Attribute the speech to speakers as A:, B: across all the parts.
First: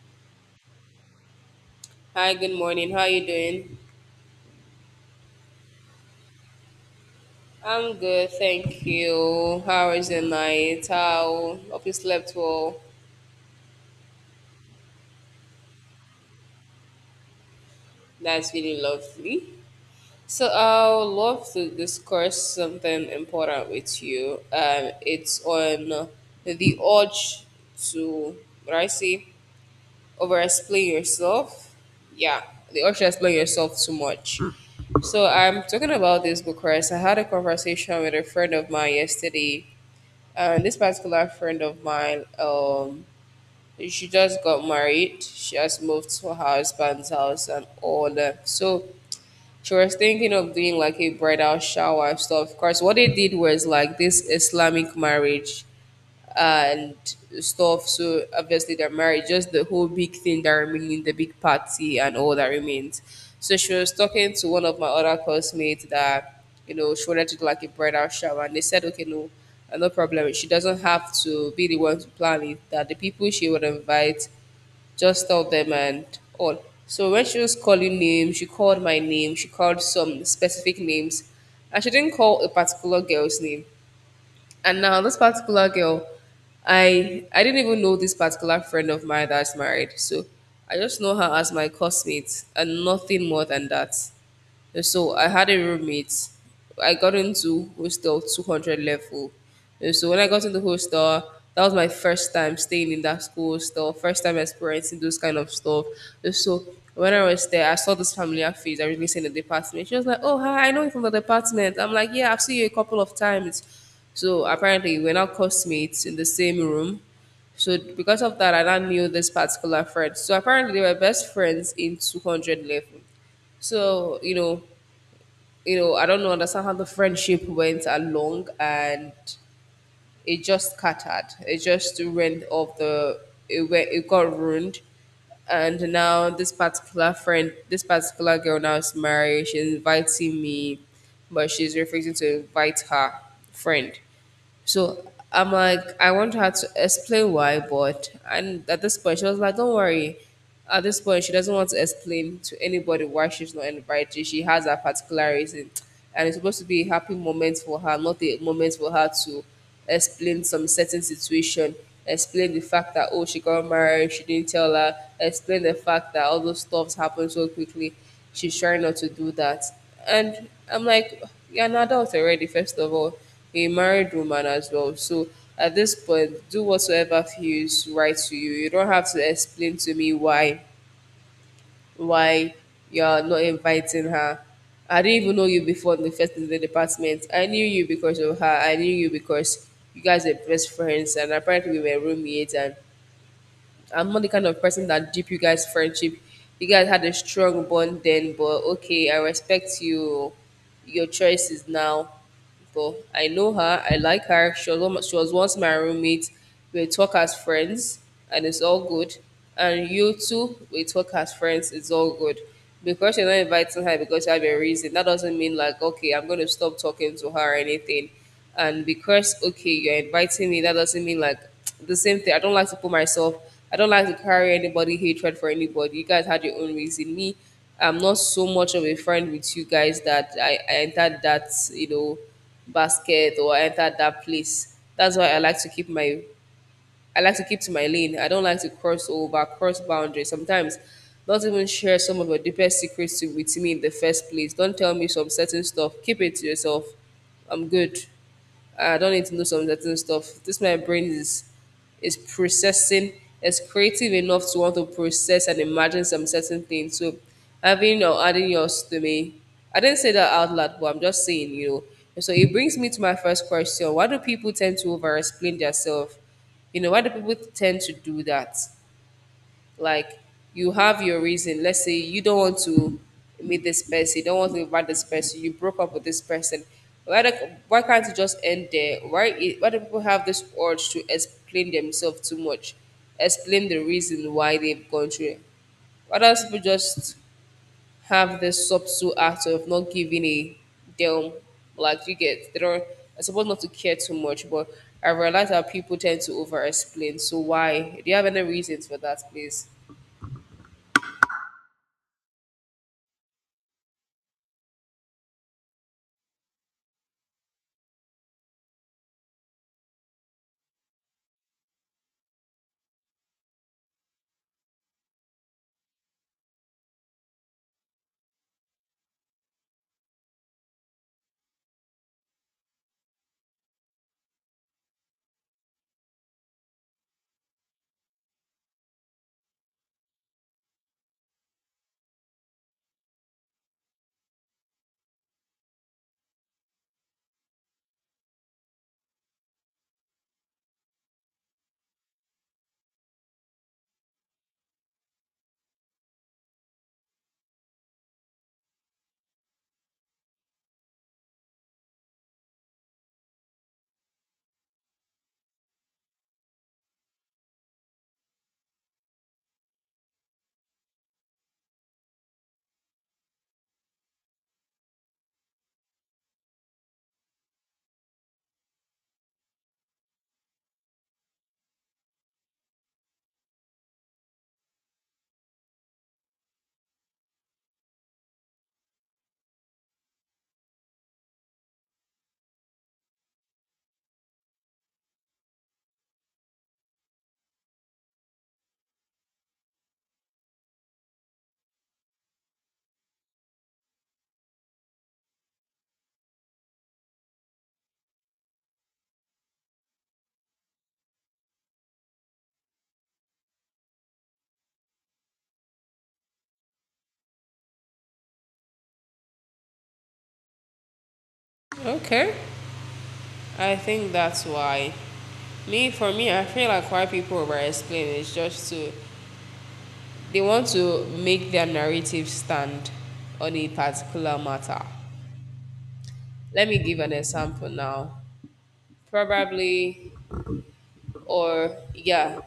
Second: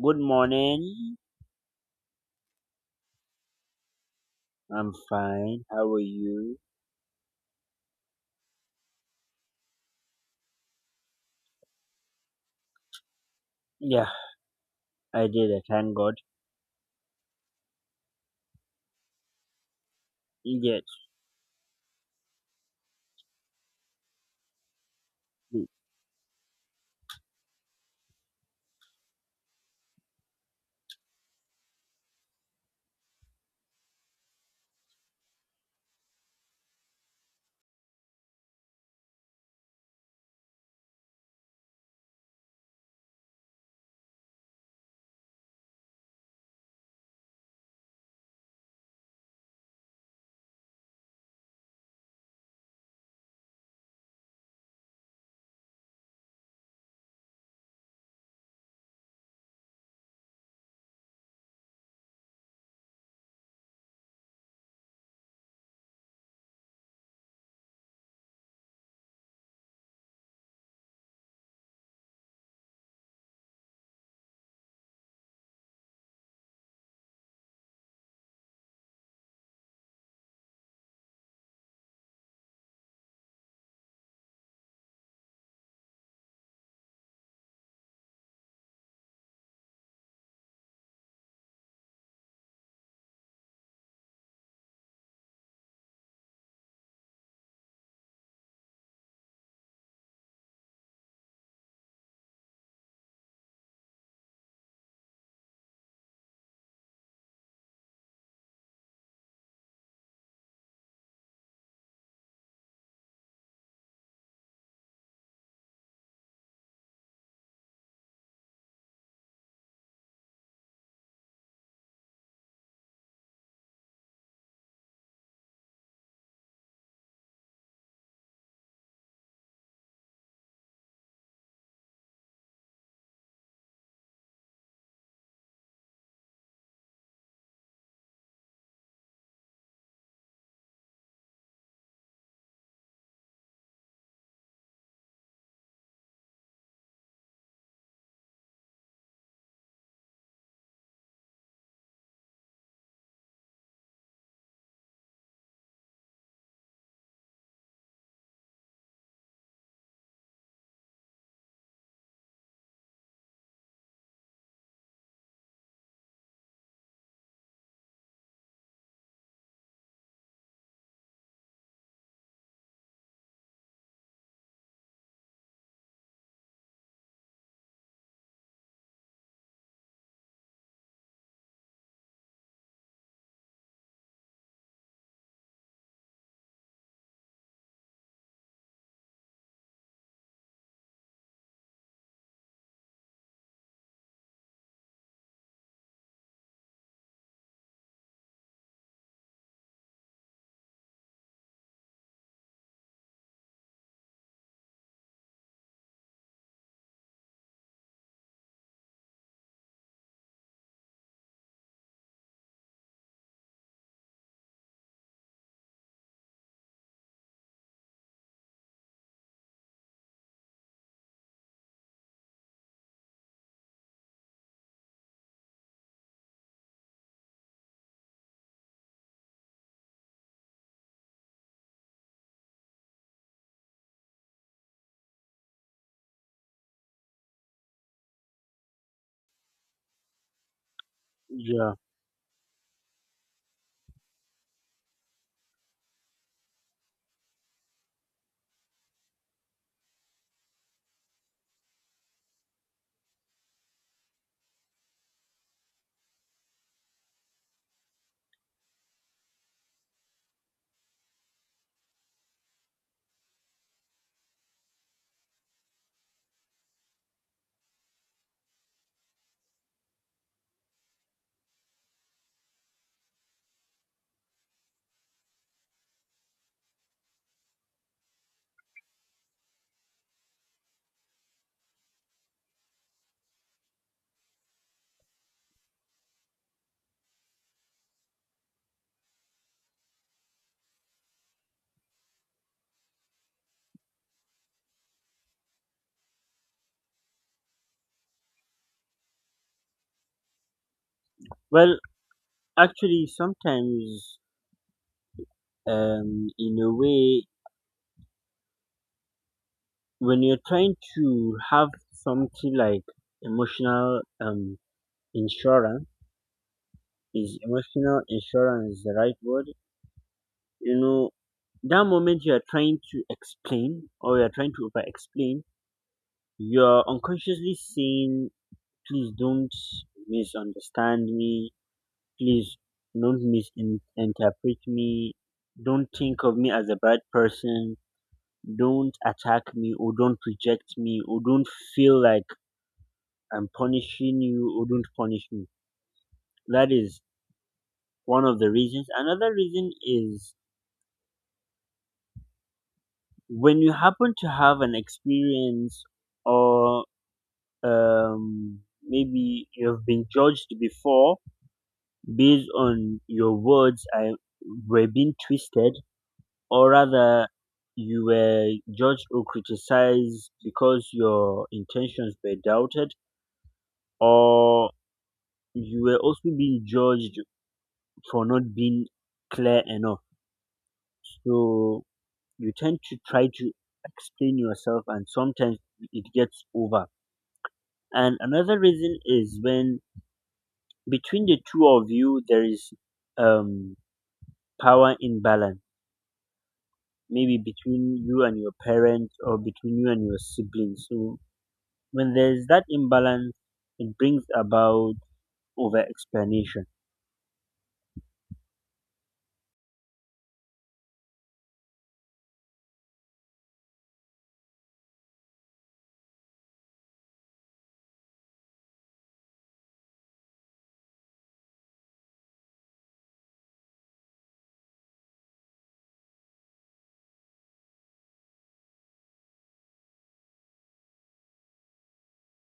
A: Good morning.
B: Hi, good morning. How are you doing?
A: I'm fine. How are you?
B: I'm good, thank you. How was your night? How hope you slept well?
A: Yeah, I did it. Thank God.
B: That's really lovely. So
A: Yes.
B: I would love to discuss something important with you. It's
A: y-
B: on the urge to what I say over explain yourself. Yeah, the urge to explain yourself too much. So I'm talking about this because I had a conversation with a friend of mine yesterday. And this particular friend of mine, she just got married. She has moved to her husband's house and all that. So she was thinking of doing like a bridal shower and stuff. Of course, what they did was like this Islamic marriage and stuff. So obviously they're married. Just the whole big thing that remains, the big party and all that remains. So she was talking to one of my other classmates that you know she wanted to do like a bridal shower, and they said, okay, no, no problem. She doesn't have to be the one to plan it. That the people she would invite, just tell them and all. So when she was calling names, she called my name. She called some specific names, and she didn't call a particular girl's name. And now this particular girl, I didn't even know this particular friend of mine that's married. So I just know her as my cosmate and nothing more than that. So I had a roommate. I got into hostel 200 level. And so when I got into hostel, that was my first time staying in that school hostel, first time experiencing those kind of stuff. And so when I was there, I saw this familiar face I really seen in the department. She was like, "Oh, hi, I know you from the department." I'm like, "Yeah, I've seen you a couple of times." So apparently, we're now classmates in the same room. So because of that, I now knew this particular friend. So apparently, they were best friends in 200 level. So you know, I don't know, understand how the friendship went along and it just scattered. It just went off the, it, went, it got ruined. And now this particular friend, this particular girl now is married. She's inviting me, but she's refusing to invite her friend. So I'm like, I want her to explain why, but and at this point she was like, don't worry. At this point, she doesn't want to explain to anybody why she's not invited. She has her particular reason. And it's supposed to be a happy moment for her, not a moment for her to explain some certain situation, explain the fact that oh she got married, she didn't tell her, explain the fact that all those stuffs happened so quickly. She's trying not to do that. And I'm like, you're an adult already, first of all a married woman as well. So at this point, do whatsoever feels right to you. You don't have to explain to me why why you're not inviting her. I didn't even know you before in the first in the department. I knew you because of her. I knew you because you guys were best friends and apparently we were roommates and I'm not the kind of person that deep you guys' friendship. You guys had a strong bond then, but okay, I respect you. Your choices now. But I know her. I like her. She was once my roommate. We talk as friends, and it's all good. And you too, we talk as friends. It's all good. Because you're not inviting her because you have a reason, that doesn't mean like okay, I'm going to stop talking to her or anything. And because okay you're inviting me that doesn't mean like the same thing. I don't like to put myself, I don't like to carry anybody hatred for anybody. You guys had your own reason. Me, I'm not so much of a friend with you guys that I entered that basket or I entered that place. That's why I like to keep to my lane. I don't like to cross over, cross boundaries. Sometimes, not even
A: Yeah.
B: share some of your deepest secrets to, with me in the first place. Don't tell me some certain stuff. Keep it to yourself. I'm good. I don't need to know some certain stuff. This my brain is processing. It's creative enough to want to process and imagine some certain things. So having or adding yours to me, I didn't say that out loud, but I'm just saying. So it brings me to my first question: why do people tend to over-explain themselves? You know, why do people tend to do that? Like, you have your reason. Let's say you don't want to meet this person, you don't want to invite this person, you broke up with this person. Why, the, why can't it just end there? Why do people have this urge to explain themselves too much? Explain the reason why they've gone through it. Why don't people just have this subtle act of not giving a damn. Like you get, they don't. I suppose not to care too much, but I realize that people tend to over-explain. So why? Do you have any reasons for that, please?
A: Well, actually, sometimes, in a way, when you're trying to have something like emotional, insurance, is emotional insurance the right word? You know, that moment you are trying to explain or you are trying to over explain, you're unconsciously saying please don't misunderstand me. Please don't misinterpret me. Don't think of me as a bad person. Don't attack me or don't reject me or don't feel like I'm punishing you or don't punish me. That is one of the reasons. Another reason is when you happen to have an experience or um, maybe you have been judged before based on your words, I were being twisted, or rather, you were judged or criticized because your intentions were doubted, or you were also being judged for not being clear enough. So you tend to try to explain yourself, and sometimes it gets over. And another reason is when between the two of you there is um, power imbalance maybe between you and your parents or between you and your siblings. So when there's that imbalance, it brings about over explanation.
B: Okay, I think that's why. Me, for me, I feel like why people over-explain is just to they want to make their narrative stand on a particular matter. Let me give an example now. Probably, or yeah,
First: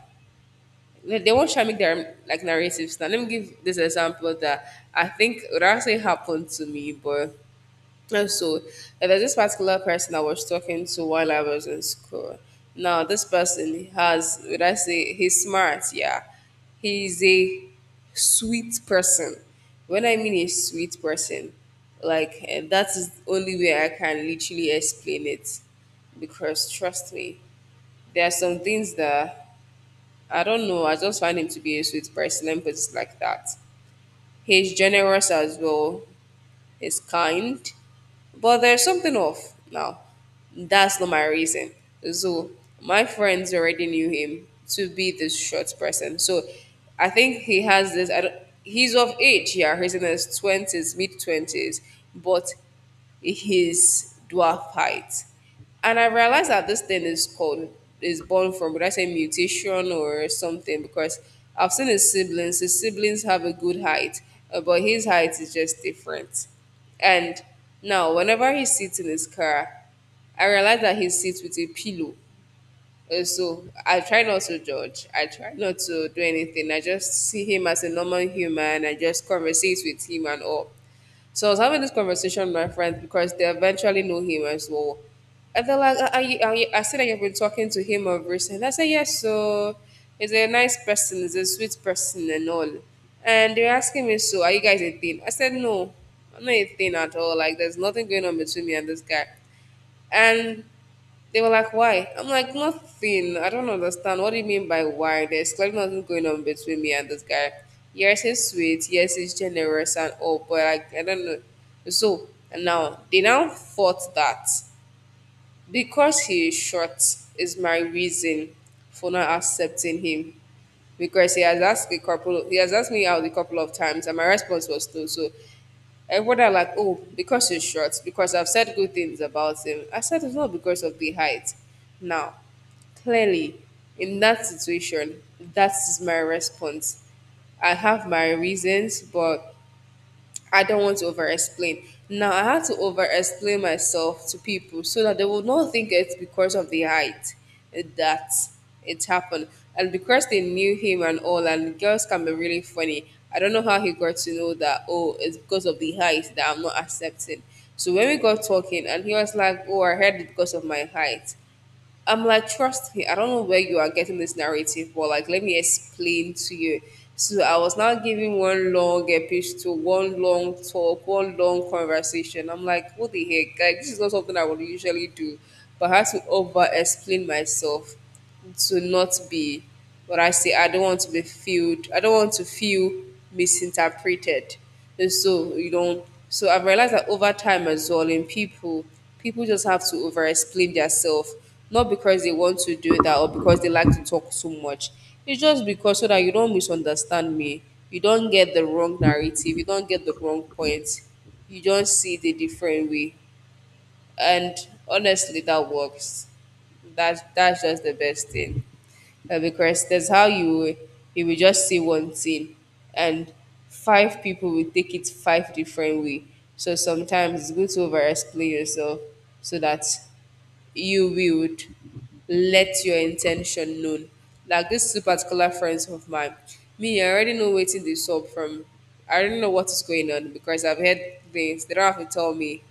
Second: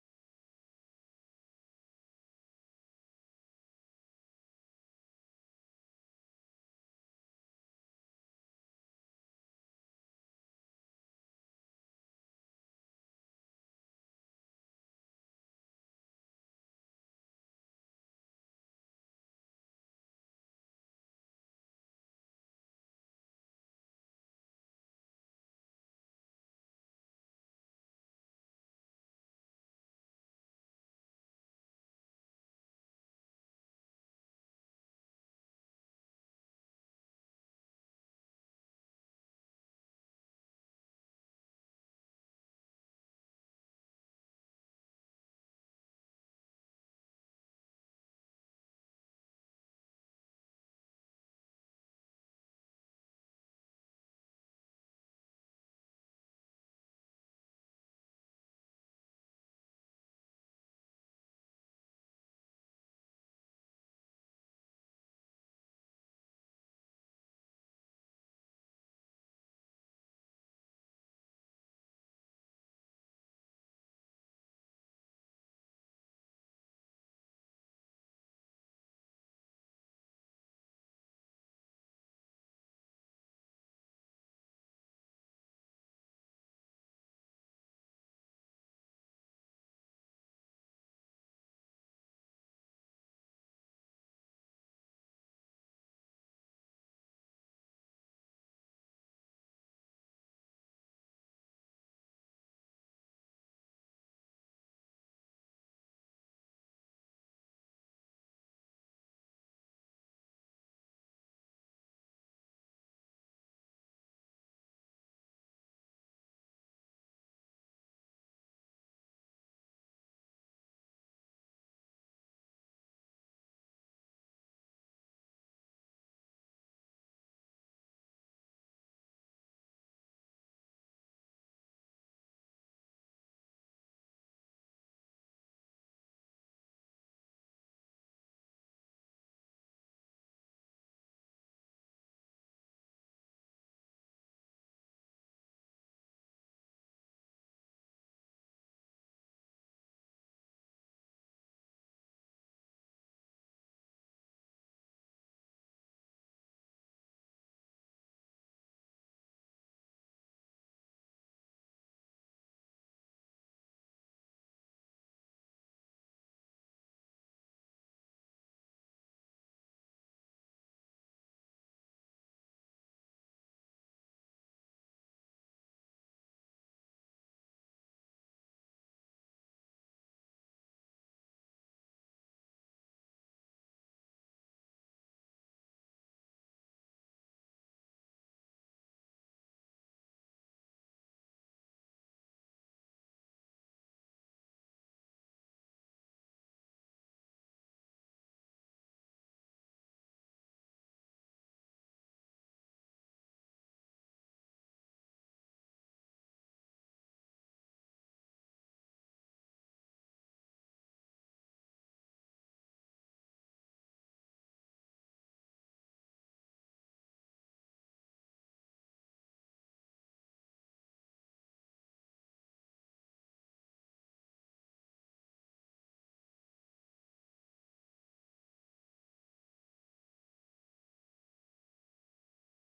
B: no, they won't try make their like narratives. Now let me give this example that I think would actually happen to me, but and so and there's this particular person I was talking to while I was in school. Now this person has would I say he's smart, yeah. He's a sweet person. When I mean a sweet person, like eh, that is the only way I can literally explain it because trust me, there are some things that I don't know. I just find him to be a sweet person. Let me put it like that. He's generous as well. He's kind. But there's something off. Now, that's not my reason. So, my friends already knew him to be this short person. So, I think he has this. I don't, he's of age, yeah. He's in his 20s, mid 20s. But his dwarf height. And I realized that this thing is called is born from would I say mutation or something because I've seen his siblings. His siblings have a good height, but his height is just different. And now whenever he sits in his car, I realize that he sits with a pillow. So I try not to judge. I try not to do anything. I just see him as a normal human. I just converse with him and all. So I was having this conversation with my friends because they eventually know him as well. And they're like, I said that you've been talking to him of recent. I said, yes, so he's a nice person, he's a sweet person and all. And they're asking me, so are you guys a thing? I said, no, I'm not a thing at all. Like, there's nothing going on between me and this guy. And they were like, why? I'm like, nothing. I don't understand. What do you mean by why? There's clearly nothing going on between me and this guy. Yes, he's sweet. Yes, he's generous and all, but like, I don't know. So, and now, they now thought that because he is short is my reason for not accepting him. Because he has asked me out a couple of times, and my response was no. So everybody are like, oh, because he's short, because I've said good things about him. I said it's not because of the height. Now, clearly, in that situation, that is my response. I have my reasons, but I don't want to over explain. Now I had to over explain myself to people so that they would not think it's because of the height that it happened. And because they knew him and all, and girls can be really funny. I don't know how he got to know that, oh, it's because of the height that I'm not accepting. So when we got talking, and he was like, oh, I heard it because of my height. I'm like, trust me, I don't know where you are getting this narrative, but like, let me explain to you. So I was now giving one long epistle, one long talk, one long conversation. I'm like, what the heck? Like, this is not something I would usually do, but I had to over explain myself to not be what I say. I don't want to be feel. I don't want to feel misinterpreted. And so you don't. So I've realized that over time as well in people, people just have to over explain themselves, not because they want to do that or because they like to talk so much. It's just because so that you don't misunderstand me. You don't get the wrong narrative. You don't get the wrong point. You don't see the different way, and honestly that works. That's just the best thing. Because that's how you, you will just see one thing, and five people will take it five different way. So sometimes it's good to over explain yourself, so that you would let your intention known. Like these two particular friends of mine, me, I already know waiting this up from. I already know what is going on because I've heard things. They don't have to tell me.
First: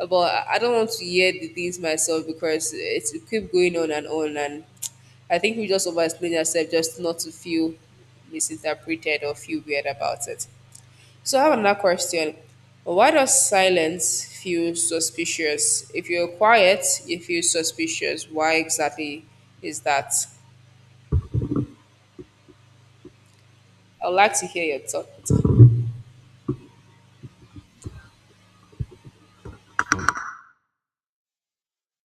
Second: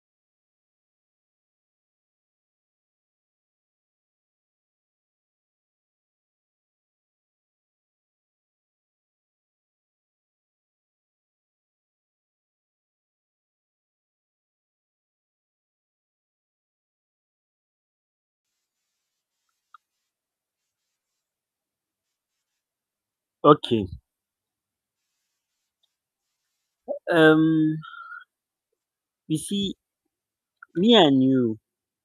B: But I don't want to hear the things myself because it keep going on. And I think we just over explain ourselves just not to feel misinterpreted or feel weird about it. So I have another question. Why does silence feel suspicious? If you're quiet, you feel suspicious. Why exactly is that?
A: Okay.
B: I'd like to hear your thoughts.
A: Um you see, me and you,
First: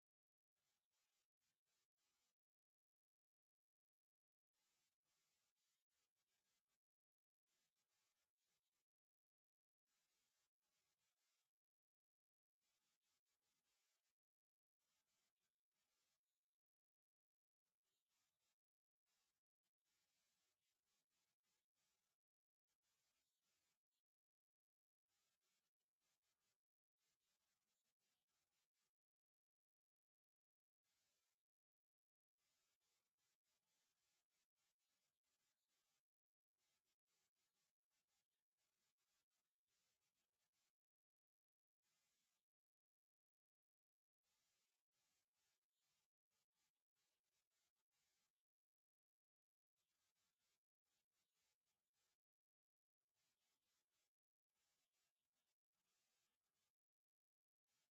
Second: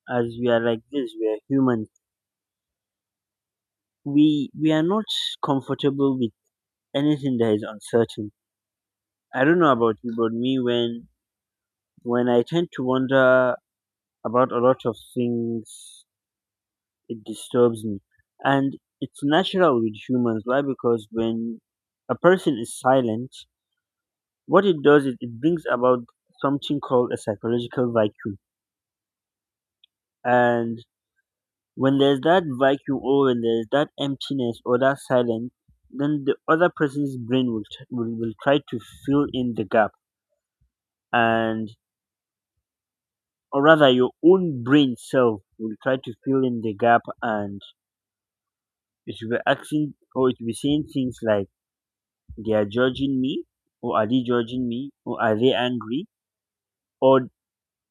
A: as we are like this, we are humans. We are not comfortable with anything that is uncertain. I don't know about you, but me when I tend to wonder about a lot of things, it disturbs me. And it's natural with humans. Why? Because when a person is silent, what it does is it brings about something called a psychological vacuum. And when there's that vacuum or when there's that emptiness or that silence, then the other person's brain will try to fill in the gap. And, or rather, your own brain self will try to fill in the gap, and it will be asking or it will be saying things like, they're judging me or are they judging me or are they angry or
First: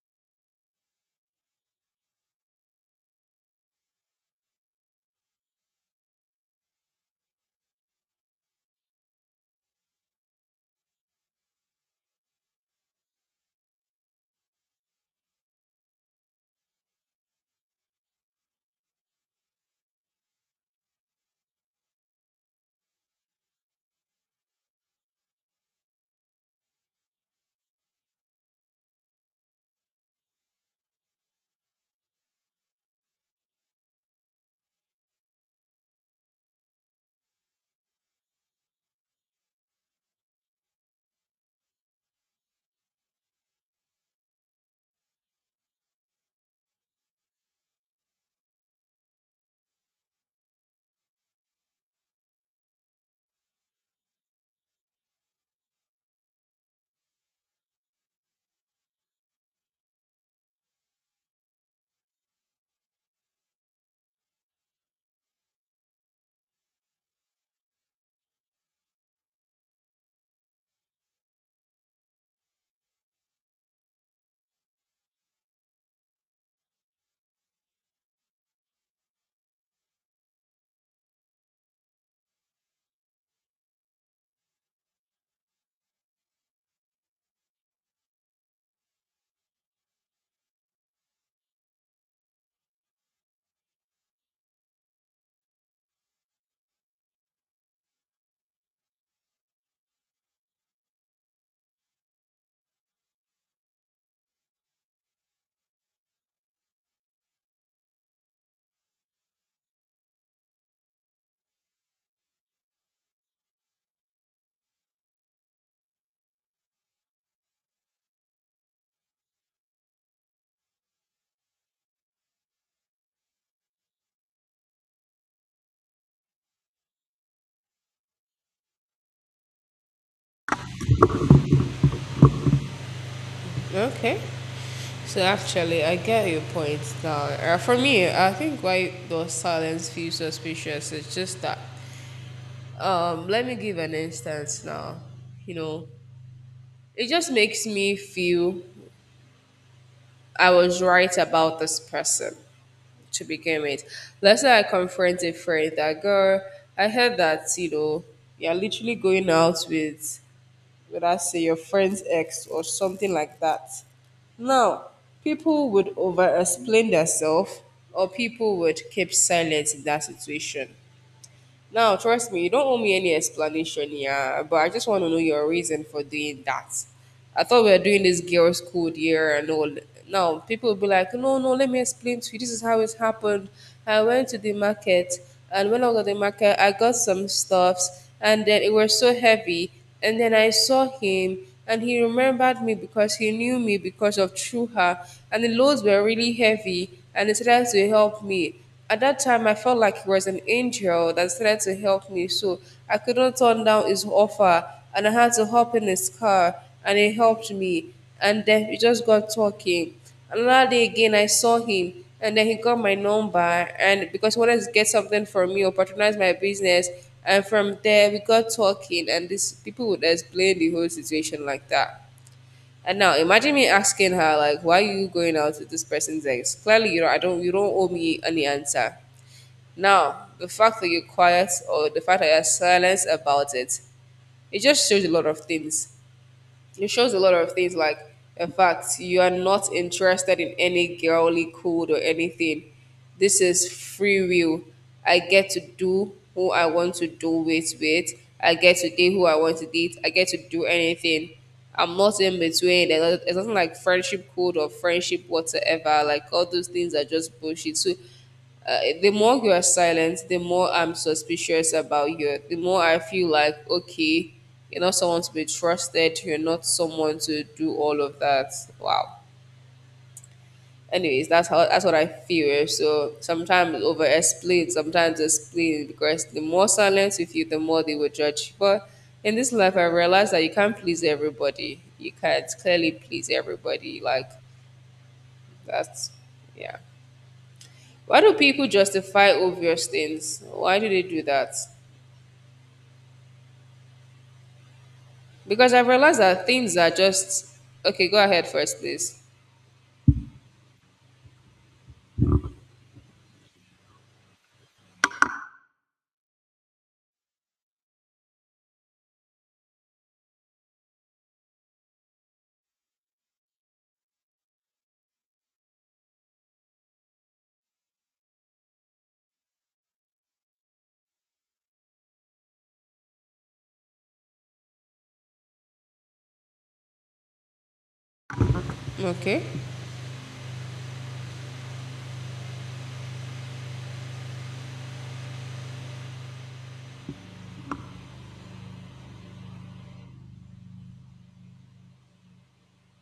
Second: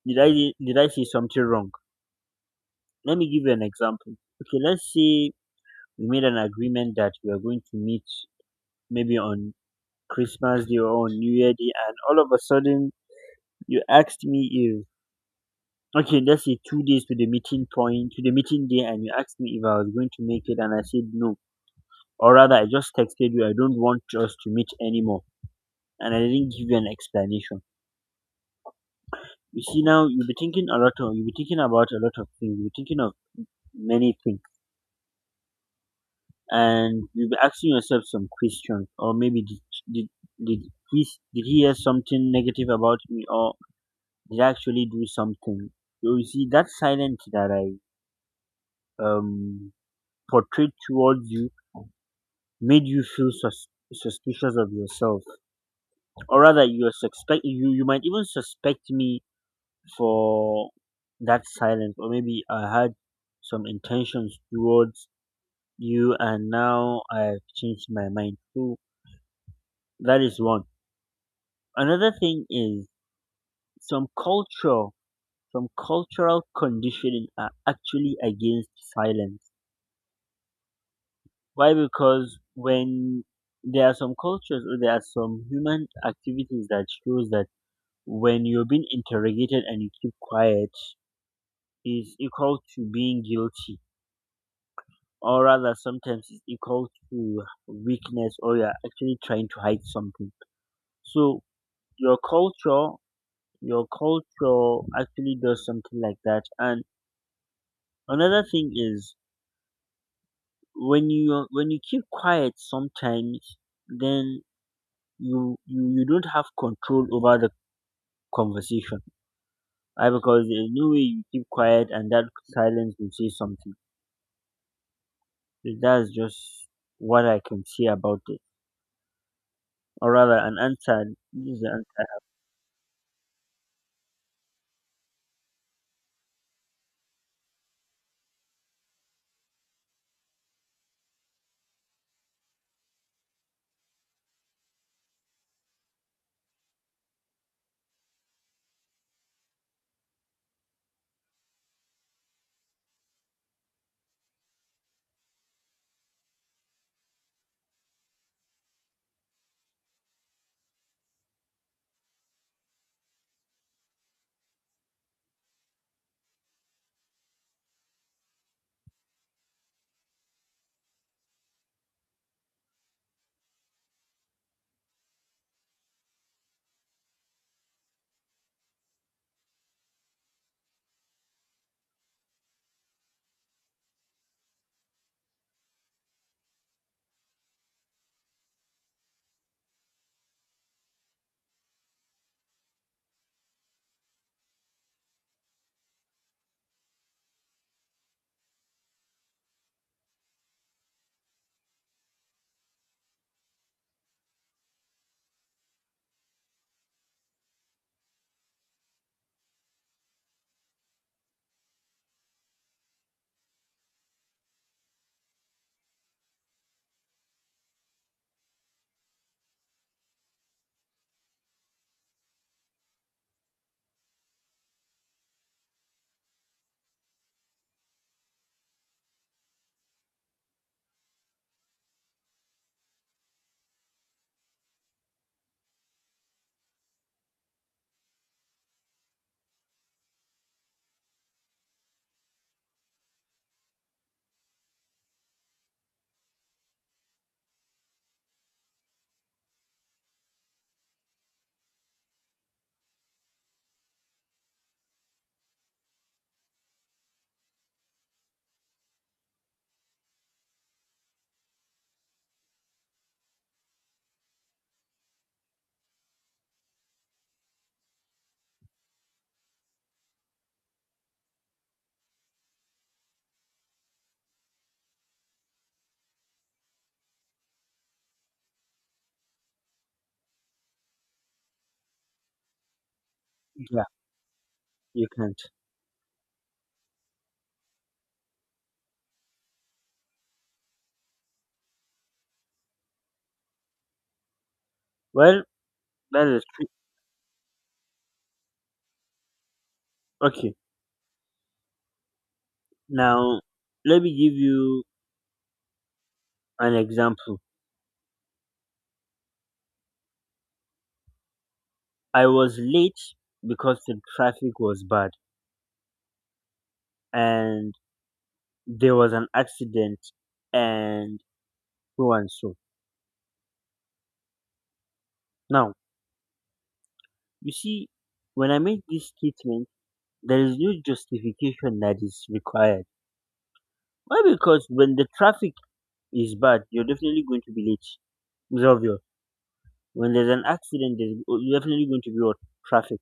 A: did I say something wrong. Let me give you an example. Okay, let's say we made an agreement that we are going to meet maybe on Christmas Day or on New Year Day, and all of a sudden you asked me if okay, let's say 2 days to the meeting day, and you asked me if I was going to make it, and I said no. Or rather, I just texted you I don't want us to meet anymore, and I didn't give you an explanation. You see, now you'll be thinking about a lot of things, you'll be thinking of many things, and you'll be asking yourself some questions. Or maybe did did did he hear something negative about me, or did I actually do something? So you see that silence that I um portrayed towards you made you feel suspicious of yourself, or rather, you might even suspect me for that silence. Or maybe I had some intentions towards you and now I've changed my mind. So that is one. Another thing is some culture, some cultural conditioning are actually against silence. Why? Because when there are some cultures or there are some human activities that shows that when you're being interrogated and you keep quiet is equal to being guilty, or rather, sometimes it's equal to weakness or you're actually trying to hide something. So your culture your culture actually does something like that. And another thing is when you keep quiet sometimes, then you don't have control over the conversation. Right? Because there's no way you keep quiet and that silence will say something. So that's just what I can say about it. Or rather, an answer this is the answer.
B: Okay. So actually, I get your point now. For me, I think why does silence feel suspicious is just that. Let me give an instance now. You know, it just makes me feel I was right about this person to begin with. Let's say I confront a friend that girl, I heard that, you know, you're literally going out with I say your friend's ex or something like that. Now, people would over explain themselves or people would keep silent in that situation. Now, trust me, you don't owe me any explanation, yeah, but I just want to know your reason for doing that. I thought we were doing this girls' code year and all. Now, people will be like, no, no, let me explain to you. This is how it happened. I went to the market, and when I was at the market, I got some stuffs, and then it was so heavy. And then I saw him, and he remembered me because he knew me because of True Her. And the loads were really heavy and he started to help me. At that time, I felt like he was an angel that started to help me. So I couldn't turn down his offer, and I had to hop in his car and he helped me. And then we just got talking. Another day again, I saw him, and then he got my number, and because he wanted to get something from me or patronize my business, and from there we got talking, and these people would explain the whole situation like that. And now imagine me asking her like, "Why are you going out with this person's ex?" Clearly, you know, I don't, you don't owe me any answer. Now, the fact that you're quiet or the fact that you're silent about it, it just shows a lot of things. It shows a lot of things like the fact you are not interested in any girly code or anything. This is free will. I get to do who I want to do it with. I get to date who I want to date. I get to do anything. I'm not in between. There's nothing like friendship code or friendship whatsoever. Like all those things are just bullshit. So the more you are silent, the more I'm suspicious about you. The more I feel like, okay, you're not someone to be trusted. You're not someone to do all of that. Wow. Anyways, that's what I feel. So sometimes over explain, sometimes explain because the more silence you feel, the more they will judge. But in this life, I realized that you can't please everybody. You can't clearly please
A: Yeah,
B: everybody. Like
A: you can't.
B: that's, yeah. Why do people justify obvious things? Why do they do that?
A: Well,
B: Because I've realized
A: that is
B: that things are just okay, go ahead first, please.
A: okay. Now let me give you an example. I was late because the traffic was bad and there was an accident and so and so. Now, you see, when I make this
B: Okay.
A: statement, there is no justification that is required. Why? Because when the traffic is bad, you're definitely going to be late. It's obvious. When there's an accident, there's oh, you're definitely going to be what? Traffic.